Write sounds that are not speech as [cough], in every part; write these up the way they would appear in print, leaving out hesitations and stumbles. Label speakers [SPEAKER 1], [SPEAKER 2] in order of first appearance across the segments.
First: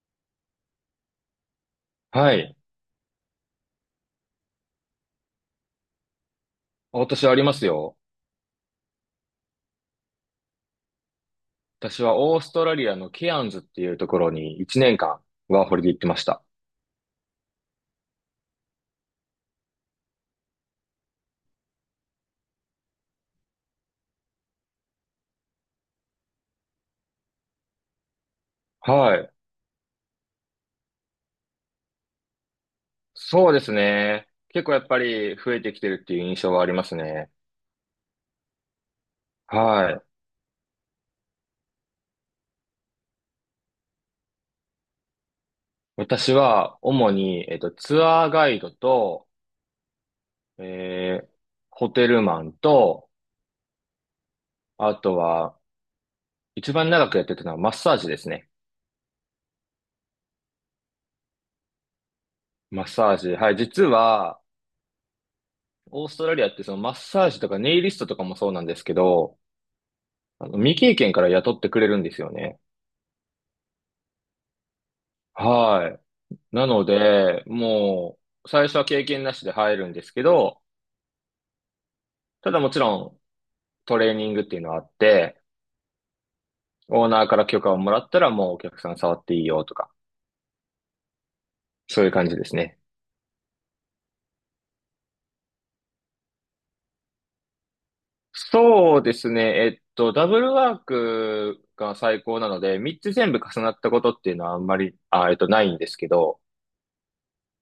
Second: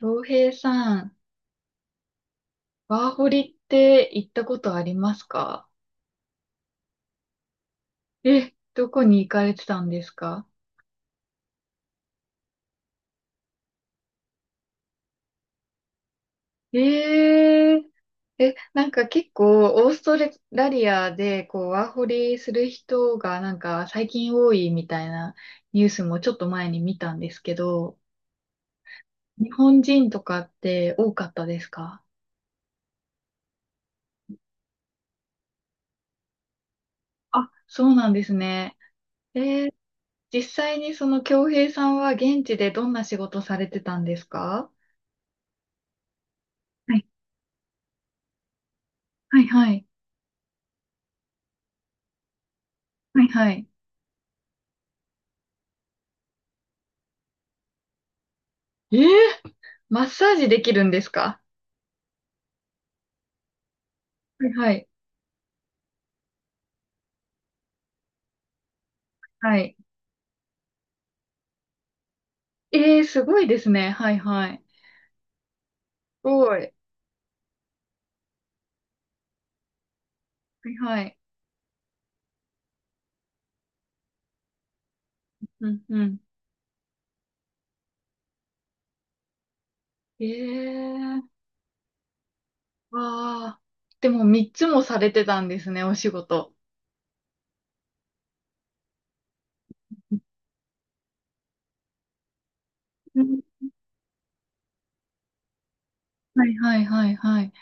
[SPEAKER 1] 洋平さん、
[SPEAKER 2] はい。
[SPEAKER 1] ワーホリって行ったことありますか？
[SPEAKER 2] 私はありますよ。
[SPEAKER 1] え、どこに行かれてたんですか？
[SPEAKER 2] 私はオーストラリアのケアンズっていうところに1年間ワーホリで行ってました。
[SPEAKER 1] えー、なんか結構オーストラリアでこうワーホリする人がなんか最近多いみたいなニュースもちょっと前に見たんですけど、
[SPEAKER 2] はい。
[SPEAKER 1] 日本人とかって多かったですか？
[SPEAKER 2] そうですね。結構やっぱり増えてきてるっていう印象はありますね。
[SPEAKER 1] あ、そうなんですね。えー、
[SPEAKER 2] はい。
[SPEAKER 1] 実際にその京平さんは現地でどんな仕事されてたんですか？
[SPEAKER 2] 私は
[SPEAKER 1] はい
[SPEAKER 2] 主に、ツアーガイドと、
[SPEAKER 1] はいはい。
[SPEAKER 2] えー、ホテルマンと、
[SPEAKER 1] はいはい。
[SPEAKER 2] あとは一番長くやってたのはマッサージですね。
[SPEAKER 1] ええ、マッサージできるんですか？
[SPEAKER 2] マッサージ。はい。実は、
[SPEAKER 1] はいはい。
[SPEAKER 2] オーストラリアってそのマッサージとかネイリストとかもそうなんですけど、
[SPEAKER 1] はい。
[SPEAKER 2] 未経験から雇ってくれるんですよね。
[SPEAKER 1] ええ、すごいですね。はいはい。す
[SPEAKER 2] はい。
[SPEAKER 1] ご
[SPEAKER 2] な
[SPEAKER 1] い。
[SPEAKER 2] の
[SPEAKER 1] は
[SPEAKER 2] で、もう、最初は経験なしで入るんですけど、
[SPEAKER 1] いはい。
[SPEAKER 2] ただもちろん、トレーニングっていうのはあって、
[SPEAKER 1] うんうん。
[SPEAKER 2] オーナーから許可をもらったらもうお客さん触っていいよとか、
[SPEAKER 1] ええ、
[SPEAKER 2] そういう感じですね。
[SPEAKER 1] わあ。でも3つもされてたんですね、お仕事。
[SPEAKER 2] そうですね。ダブルワークが最高なので、3つ
[SPEAKER 1] う
[SPEAKER 2] 全部
[SPEAKER 1] ん。
[SPEAKER 2] 重なったことっていうのはあんまり、ないんですけど、
[SPEAKER 1] はいはいはいはい。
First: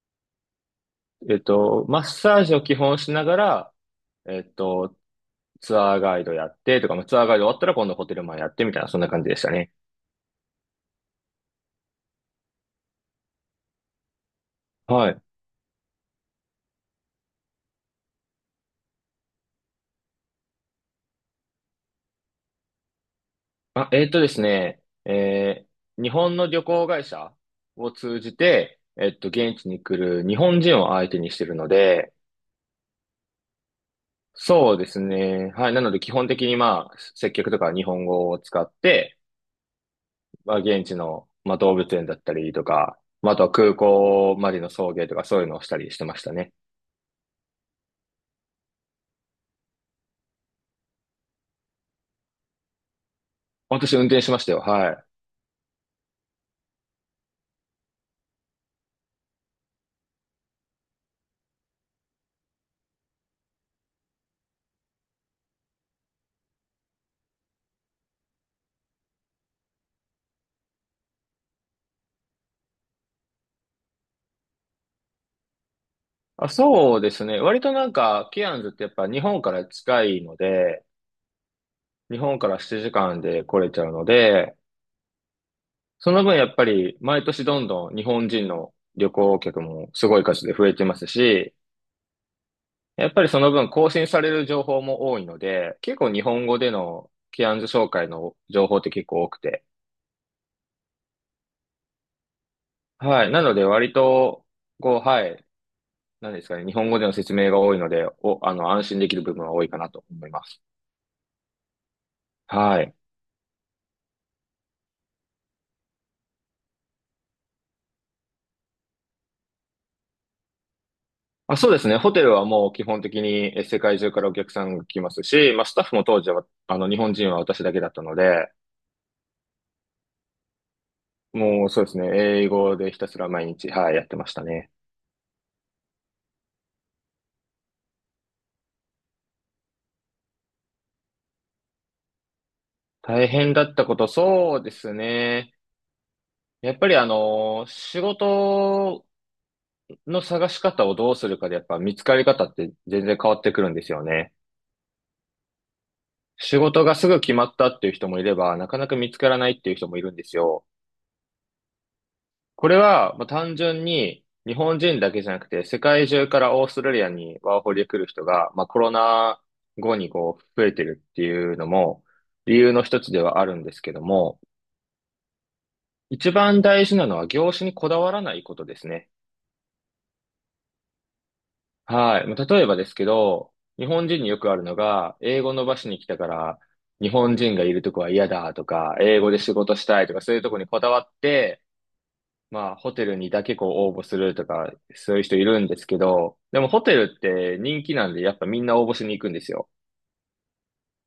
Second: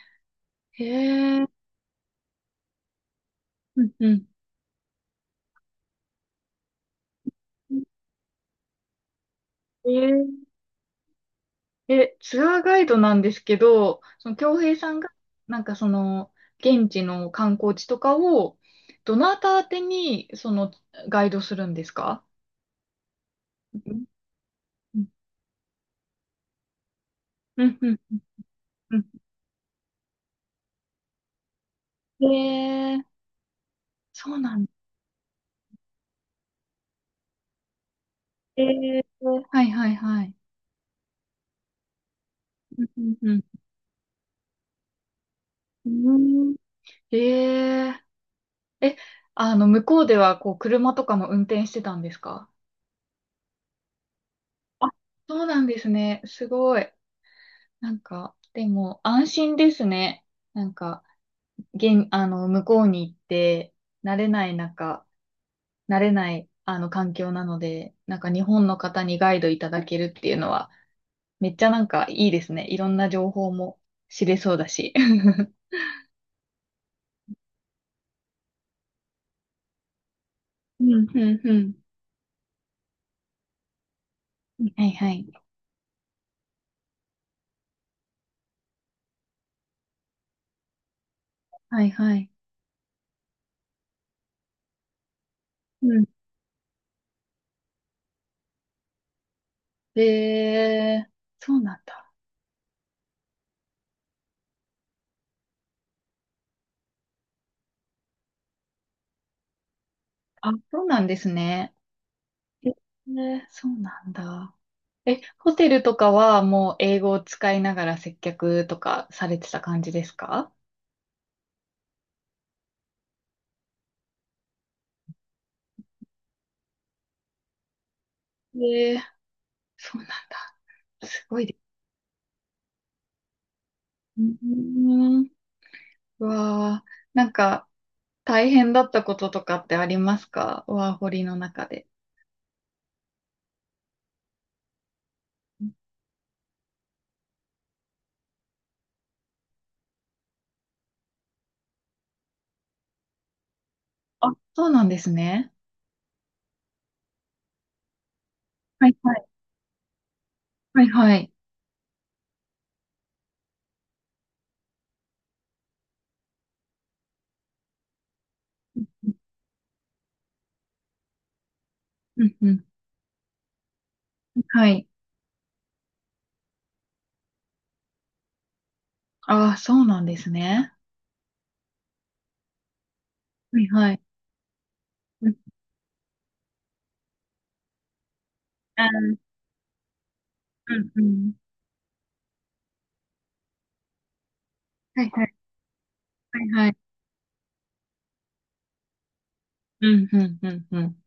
[SPEAKER 1] へえ。
[SPEAKER 2] マッサージを基本しながら、
[SPEAKER 1] うんうん。
[SPEAKER 2] えっと、ツアーガイドやってとか、まあ、ツアーガイド終わったら今度ホテルマンやってみたいな、そんな感じでしたね。
[SPEAKER 1] えー、ツアーガイドなんですけど、その京平さんが、
[SPEAKER 2] はい。
[SPEAKER 1] なんかその、現地の観光地とかを、どなた宛てに、その、ガイドするんですか？
[SPEAKER 2] あ、
[SPEAKER 1] うん
[SPEAKER 2] えっとですね、えー日本の旅行会社
[SPEAKER 1] うん、う
[SPEAKER 2] を
[SPEAKER 1] ん、
[SPEAKER 2] 通じて、
[SPEAKER 1] うん。
[SPEAKER 2] 現地に来る日本人を相手にしてるので、
[SPEAKER 1] えー、そうなんだ。
[SPEAKER 2] そうですね。はい。なので、基本的にまあ、接客とかは日本語を使
[SPEAKER 1] え
[SPEAKER 2] っ
[SPEAKER 1] ー、
[SPEAKER 2] て、
[SPEAKER 1] はいはいはい。
[SPEAKER 2] まあ、現地の、まあ、動物園だったりとか、
[SPEAKER 1] うん、
[SPEAKER 2] ま
[SPEAKER 1] う
[SPEAKER 2] あ、あ
[SPEAKER 1] ん、
[SPEAKER 2] とは空港までの送迎とかそういうのをした
[SPEAKER 1] う
[SPEAKER 2] りしてました
[SPEAKER 1] ん。う
[SPEAKER 2] ね。
[SPEAKER 1] ん。えー、え、あの、向こうでは、こう、車とかも運転してたんですか？
[SPEAKER 2] 私運転しましたよ。
[SPEAKER 1] あ、
[SPEAKER 2] はい。
[SPEAKER 1] そうなんですね。すごい。なんか、でも、安心ですね。なんか、現、あの、向こうに行って、慣れない中、慣れない、環境なので、なんか、日本の方にガイドいただけるっていうのは、めっちゃなんかいいですね。いろんな情報も知れそうだし。[laughs]
[SPEAKER 2] あ、そうですね。割となんか、ケアンズってやっぱ日本から近いの
[SPEAKER 1] う
[SPEAKER 2] で、
[SPEAKER 1] ん、うん、うん。
[SPEAKER 2] 日本から7時間で来れちゃうので、
[SPEAKER 1] はいはい。
[SPEAKER 2] その分やっぱり毎年どんどん日本人の旅行客もすごい数で増えてますし、
[SPEAKER 1] はいはい。
[SPEAKER 2] やっぱりその分更新される情報も多いので、
[SPEAKER 1] う
[SPEAKER 2] 結
[SPEAKER 1] ん
[SPEAKER 2] 構日本語でのケアンズ紹介の情報って結構多くて。
[SPEAKER 1] えー、そうなんだ。
[SPEAKER 2] はい。なので割と、こう、はい。何ですかね。日本語での説明が多いので、お、あの、安心できる部分は多いかなと思いま
[SPEAKER 1] あ、
[SPEAKER 2] す。
[SPEAKER 1] そうなんですね。
[SPEAKER 2] はい。
[SPEAKER 1] えーそうなんだ。え、ホテルとかはもう英語を使いながら接客とかされてた感じですか？
[SPEAKER 2] あ、そうですね。ホテルはもう基本的にえ世界中からお客さんが来ますし、まあ、スタッフも当時は、日本人は私だけだったので、
[SPEAKER 1] えー、そうなんだ。すごいです。
[SPEAKER 2] もうそうですね。英語でひたすら毎日、はい、やって
[SPEAKER 1] うー
[SPEAKER 2] ましたね。
[SPEAKER 1] ん。うわー、なんか大変だったこととかってありますか、ワーホリの中で？
[SPEAKER 2] 大変だったこと、そうですね。やっぱりあの、仕事の探し方をどうするかで、やっぱ見つかり方って全然変わってくるんですよ
[SPEAKER 1] あ、
[SPEAKER 2] ね。
[SPEAKER 1] そうなんですね。
[SPEAKER 2] 仕事がすぐ決まったっていう人もいれば、なかな
[SPEAKER 1] は
[SPEAKER 2] か
[SPEAKER 1] い
[SPEAKER 2] 見
[SPEAKER 1] は
[SPEAKER 2] つ
[SPEAKER 1] い。
[SPEAKER 2] からないっていう人もいるんですよ。
[SPEAKER 1] はいはい。
[SPEAKER 2] これは、まあ、単純に日本人だけじゃなくて、世界中からオーストラリアにワーホリで来る人が、まあ、コロナ後にこう増えてるっていうのも
[SPEAKER 1] うんう
[SPEAKER 2] 理
[SPEAKER 1] ん。
[SPEAKER 2] 由の一つではあるんですけども、
[SPEAKER 1] はい。
[SPEAKER 2] 一番大事なのは業種にこだわらないことですね。
[SPEAKER 1] ああ、そうなんですね。
[SPEAKER 2] はい。まあ、例えばですけど、
[SPEAKER 1] はい
[SPEAKER 2] 日
[SPEAKER 1] はい。
[SPEAKER 2] 本人によくあるのが、
[SPEAKER 1] うん、
[SPEAKER 2] 英語伸ばしに来たから、日本人がいるとこは嫌だと
[SPEAKER 1] あ
[SPEAKER 2] か、
[SPEAKER 1] ー、
[SPEAKER 2] 英語で仕事したいとか、そういうとこに
[SPEAKER 1] う
[SPEAKER 2] こ
[SPEAKER 1] ん
[SPEAKER 2] だわ
[SPEAKER 1] う
[SPEAKER 2] っ
[SPEAKER 1] ん。
[SPEAKER 2] て、まあ、ホテルにだけこう応募するとか、
[SPEAKER 1] はい
[SPEAKER 2] そういう
[SPEAKER 1] はい。
[SPEAKER 2] 人いるんですけど、で
[SPEAKER 1] はいは
[SPEAKER 2] も
[SPEAKER 1] い。
[SPEAKER 2] ホテルって人気なんで、やっぱみんな応募しに行くんですよ。
[SPEAKER 1] うんうんうんうん。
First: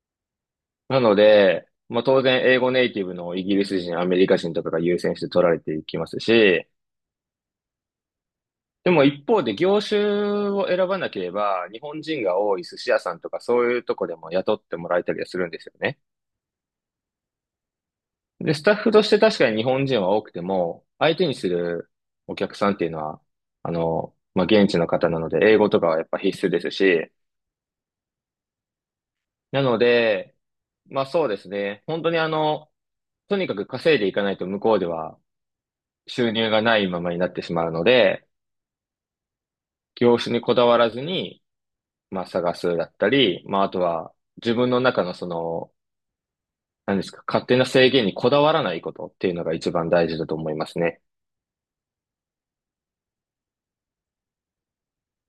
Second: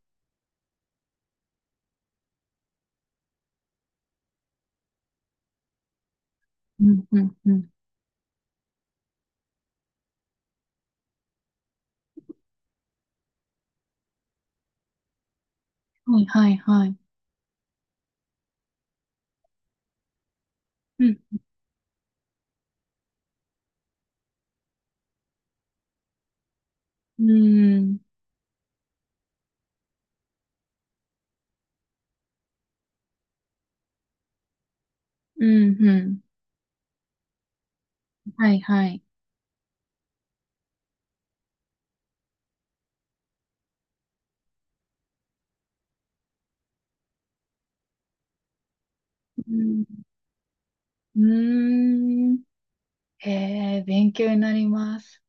[SPEAKER 2] なので、まあ当然英語ネイティブのイギリス人、アメリカ人とかが優先して取られていきますし、
[SPEAKER 1] うんうんうん。
[SPEAKER 2] でも一方で業種を選ばなければ、日本人が多い寿司屋さんとかそういうとこでも雇ってもらえたりはするんですよね。
[SPEAKER 1] はいはいはい。
[SPEAKER 2] で、スタッフとして確かに日本人は多くても、
[SPEAKER 1] うん。
[SPEAKER 2] 相手にするお客さんっていうのは、まあ現地の方なので、英語とかはやっぱ必須ですし、
[SPEAKER 1] うーん。
[SPEAKER 2] なので、まあそうですね。本当にあの、とにかく稼いでいかないと向こうでは
[SPEAKER 1] うんうん。
[SPEAKER 2] 収入がないままになってしまうので、
[SPEAKER 1] はいはい。
[SPEAKER 2] 業種にこだわらずに、まあ探すだったり、まああとは自分の中のその、何ですか、勝手な制限にこだわらないことっていうの
[SPEAKER 1] う
[SPEAKER 2] が一
[SPEAKER 1] ん。
[SPEAKER 2] 番大事だと思いますね。
[SPEAKER 1] うーん。へえ、勉強になります。す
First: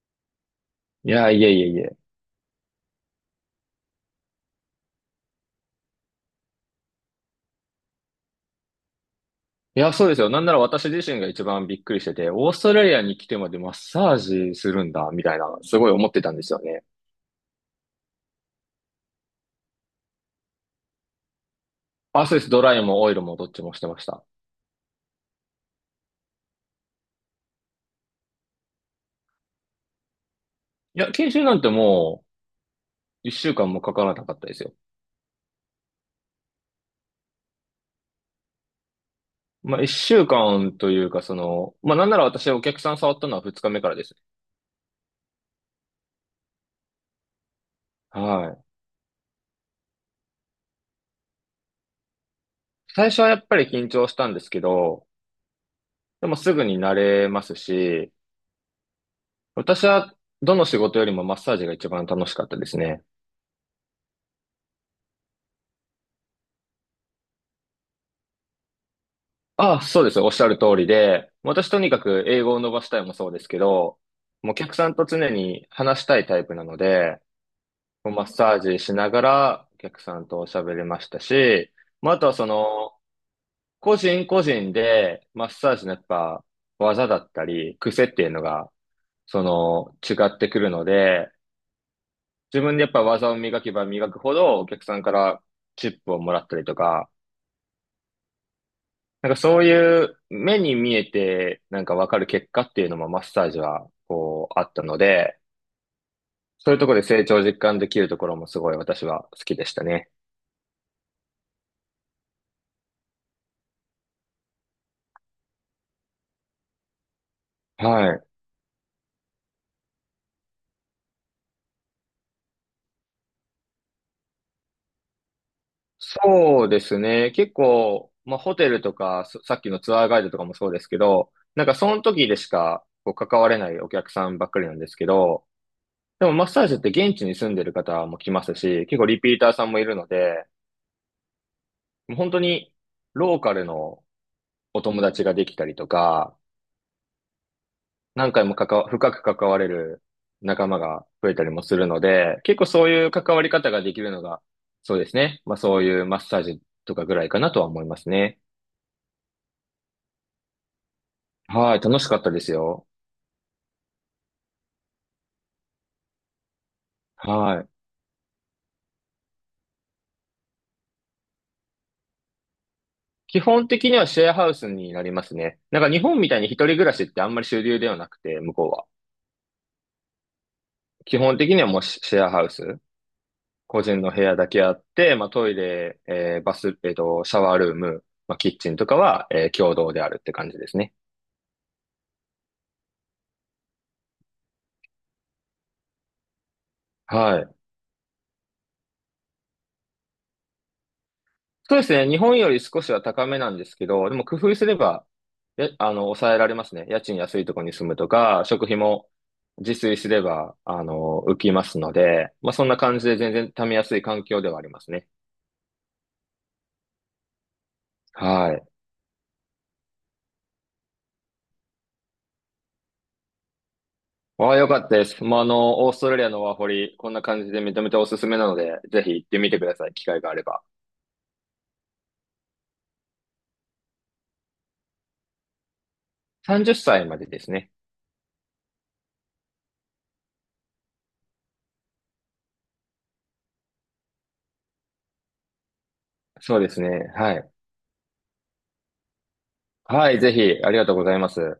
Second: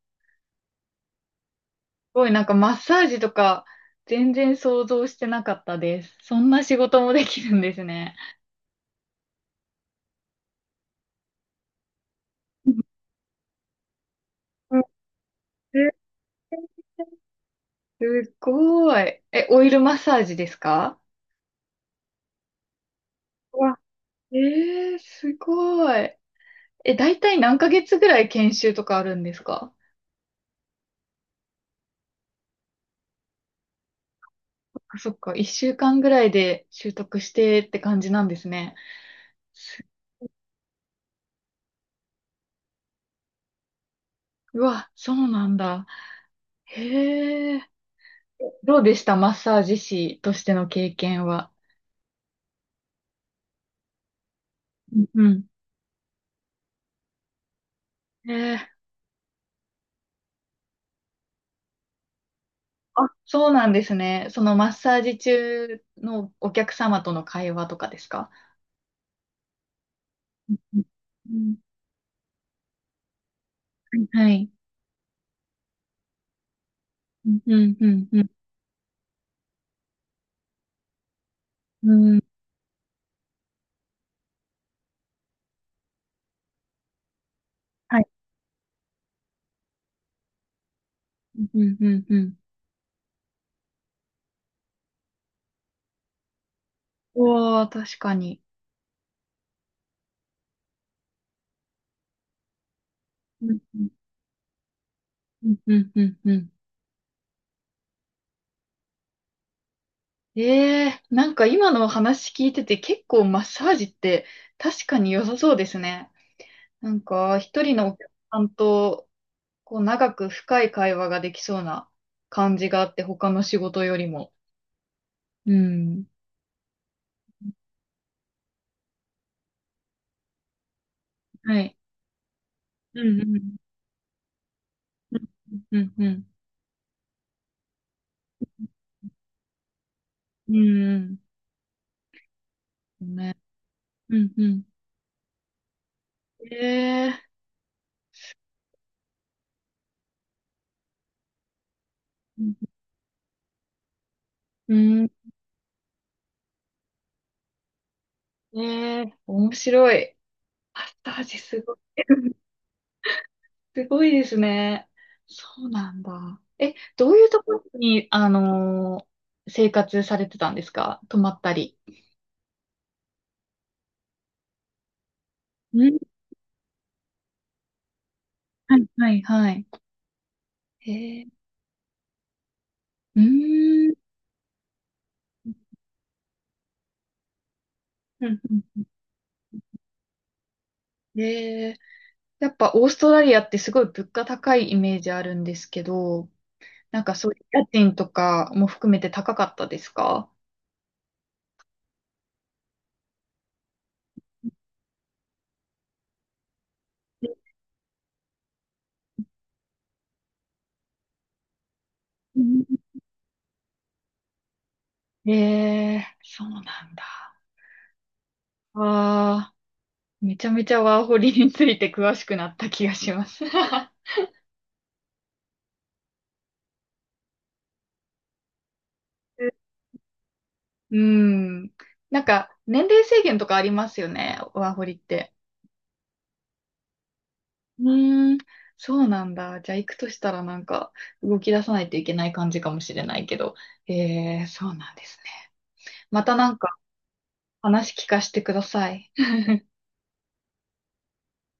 [SPEAKER 2] いや、いえいえいえ。
[SPEAKER 1] ごい、なんかマッサージとか全然想像してなかったです。そんな仕事もできるんですね。
[SPEAKER 2] いや、そうですよ。なんなら私自身が一番びっくりしてて、オース
[SPEAKER 1] う
[SPEAKER 2] トラリアに来てまでマッサージす
[SPEAKER 1] んうん、
[SPEAKER 2] るんだ、みたいな、すごい思ってたんですよね。
[SPEAKER 1] すごい。え、オイルマッサージですか？
[SPEAKER 2] あ、そうです。ドライもオイルもどっ
[SPEAKER 1] う
[SPEAKER 2] ちも
[SPEAKER 1] わ、
[SPEAKER 2] してました。
[SPEAKER 1] えすごい。え、だいたい何ヶ月ぐらい研修とかあるんですか？
[SPEAKER 2] いや、研修なんてもう、一週間もかからなかったですよ。
[SPEAKER 1] あ、そっか。一週間ぐらいで習得してって感じなんですね。
[SPEAKER 2] まあ、
[SPEAKER 1] す
[SPEAKER 2] 一週間というか、その、まあ、なんなら私お客さん触ったのは二日目からです。
[SPEAKER 1] うわ、そうなんだ。へえ。
[SPEAKER 2] はい。
[SPEAKER 1] どうでした、マッサージ師としての経験は？
[SPEAKER 2] 最初はやっぱり緊張したんですけ
[SPEAKER 1] うん
[SPEAKER 2] ど、
[SPEAKER 1] うん。
[SPEAKER 2] でもすぐに慣れますし、
[SPEAKER 1] えー、
[SPEAKER 2] 私はどの仕事よりもマッサージが一番楽しかったですね。
[SPEAKER 1] あ、そうなんですね。そのマッサージ中のお客様との会話とかですか？
[SPEAKER 2] ああ、そうです。おっしゃる通りで、
[SPEAKER 1] うん
[SPEAKER 2] 私とにかく英語を伸ばしたいもそうですけ
[SPEAKER 1] う
[SPEAKER 2] ど、
[SPEAKER 1] ん、はい。
[SPEAKER 2] もうお客さんと常に話したいタイプなので、
[SPEAKER 1] うん、うん、うん、
[SPEAKER 2] もう
[SPEAKER 1] う
[SPEAKER 2] マッ
[SPEAKER 1] ん、
[SPEAKER 2] サージしながらお客さんと喋れましたし、
[SPEAKER 1] う
[SPEAKER 2] まあ、
[SPEAKER 1] ん、
[SPEAKER 2] あとはその、個人個人でマッサージのやっぱ技だったり、
[SPEAKER 1] は
[SPEAKER 2] 癖っ
[SPEAKER 1] い。
[SPEAKER 2] ていうのが、その、違ってくるので、
[SPEAKER 1] うん、うん、うん。
[SPEAKER 2] 自分でやっぱ技を磨けば磨くほどお客さんからチップをもらったりとか、
[SPEAKER 1] うわー、確かに。
[SPEAKER 2] なんかそういう目に見えてなんかわかる結果っていうのもマッサ
[SPEAKER 1] う
[SPEAKER 2] ー
[SPEAKER 1] ん、
[SPEAKER 2] ジ
[SPEAKER 1] う
[SPEAKER 2] はこうあったので、
[SPEAKER 1] ん、うん、うん、うん。
[SPEAKER 2] そういうところで成長実感できるところもすごい私は好きでしたね。
[SPEAKER 1] ええー、なんか今の話聞いてて結構マッサージって確かに良さそうですね。なんか一人のお
[SPEAKER 2] は
[SPEAKER 1] 客
[SPEAKER 2] い。
[SPEAKER 1] さんとこう長く深い会話ができそうな感じがあって他の仕事よりも。うん。
[SPEAKER 2] そうですね。結構、まあ、ホテルとか、さっきのツアーガイドとかもそうですけど、
[SPEAKER 1] は
[SPEAKER 2] なんか
[SPEAKER 1] い。
[SPEAKER 2] その時でしか
[SPEAKER 1] う
[SPEAKER 2] こう
[SPEAKER 1] ん、う
[SPEAKER 2] 関わ
[SPEAKER 1] ん。
[SPEAKER 2] れないお客さんばっかりなんですけ
[SPEAKER 1] う
[SPEAKER 2] ど、
[SPEAKER 1] ん、うん、うん。
[SPEAKER 2] でもマッサージって現地に住んでる方も来ますし、結構リピーターさんもいるので、
[SPEAKER 1] うん、
[SPEAKER 2] もう本当に
[SPEAKER 1] うん。
[SPEAKER 2] ロ
[SPEAKER 1] ね。
[SPEAKER 2] ーカルの
[SPEAKER 1] うん、うん。
[SPEAKER 2] お友達ができたりとか、
[SPEAKER 1] ええ
[SPEAKER 2] 何回も関わ、深く関われる仲間が増えたりもするので、
[SPEAKER 1] ー。うん、
[SPEAKER 2] 結構そういう関わり方ができるのが、
[SPEAKER 1] う
[SPEAKER 2] そうで
[SPEAKER 1] ん。
[SPEAKER 2] すね。まあそういうマッサージとかぐらいかなとは思いますね。
[SPEAKER 1] ねえ、面白い。パスタ味すご
[SPEAKER 2] は
[SPEAKER 1] い。
[SPEAKER 2] い、楽しかった
[SPEAKER 1] [laughs]
[SPEAKER 2] ですよ。
[SPEAKER 1] すごいですね。そうなんだ。え、どういうとこ
[SPEAKER 2] は
[SPEAKER 1] ろ
[SPEAKER 2] い。
[SPEAKER 1] に、生活されてたんですか？泊まったり。
[SPEAKER 2] 基本的にはシェアハウスになりますね。なん
[SPEAKER 1] う
[SPEAKER 2] か
[SPEAKER 1] ん。
[SPEAKER 2] 日本みたいに一人暮らしってあんまり主流ではなくて、向こう
[SPEAKER 1] は
[SPEAKER 2] は。
[SPEAKER 1] い、はい、はい。へ
[SPEAKER 2] 基
[SPEAKER 1] え。
[SPEAKER 2] 本的にはもうシェアハウス。
[SPEAKER 1] う
[SPEAKER 2] 個
[SPEAKER 1] ーん。
[SPEAKER 2] 人の部屋だけあって、まあトイレ、バス、シャワールーム、
[SPEAKER 1] う
[SPEAKER 2] まあ
[SPEAKER 1] ん
[SPEAKER 2] キッチン
[SPEAKER 1] う
[SPEAKER 2] と
[SPEAKER 1] ん。
[SPEAKER 2] かは、共同であるって感じですね。
[SPEAKER 1] へえ。やっぱオーストラリアってすごい物価高いイメージあるんですけど、なんかそうい
[SPEAKER 2] は
[SPEAKER 1] う
[SPEAKER 2] い。
[SPEAKER 1] 家賃とかも含めて高かったですか？
[SPEAKER 2] そうですね。日本より少しは高めなんですけど、でも工夫すれば、や、あの、抑えられますね。家賃安いところに住むとか、食費も自炊すれば、浮きますので、
[SPEAKER 1] う
[SPEAKER 2] まあ、
[SPEAKER 1] ん。
[SPEAKER 2] そんな感じで全然貯めやすい環境ではありますね。
[SPEAKER 1] へえ、そうなんだ。
[SPEAKER 2] はい。
[SPEAKER 1] ああ。めちゃめちゃワーホリについて詳しくなった気がします。[laughs]
[SPEAKER 2] ああ、よかったです。まあ、オーストラリアのワーホリ、こんな感じで認めておすすめなので、ぜひ行ってみてください。機会があれば。
[SPEAKER 1] うん。なんか、年齢制限とかありますよね、ワーホリって。
[SPEAKER 2] 30歳までですね。
[SPEAKER 1] うーん。そうなんだ。じゃあ行くとしたらなんか動き出さないといけない感じかもしれないけど。そうなんですね。またな
[SPEAKER 2] そ
[SPEAKER 1] ん
[SPEAKER 2] う
[SPEAKER 1] か
[SPEAKER 2] ですね。はい。
[SPEAKER 1] 話聞かせてください。
[SPEAKER 2] はい、ぜひ、ありがとうございます。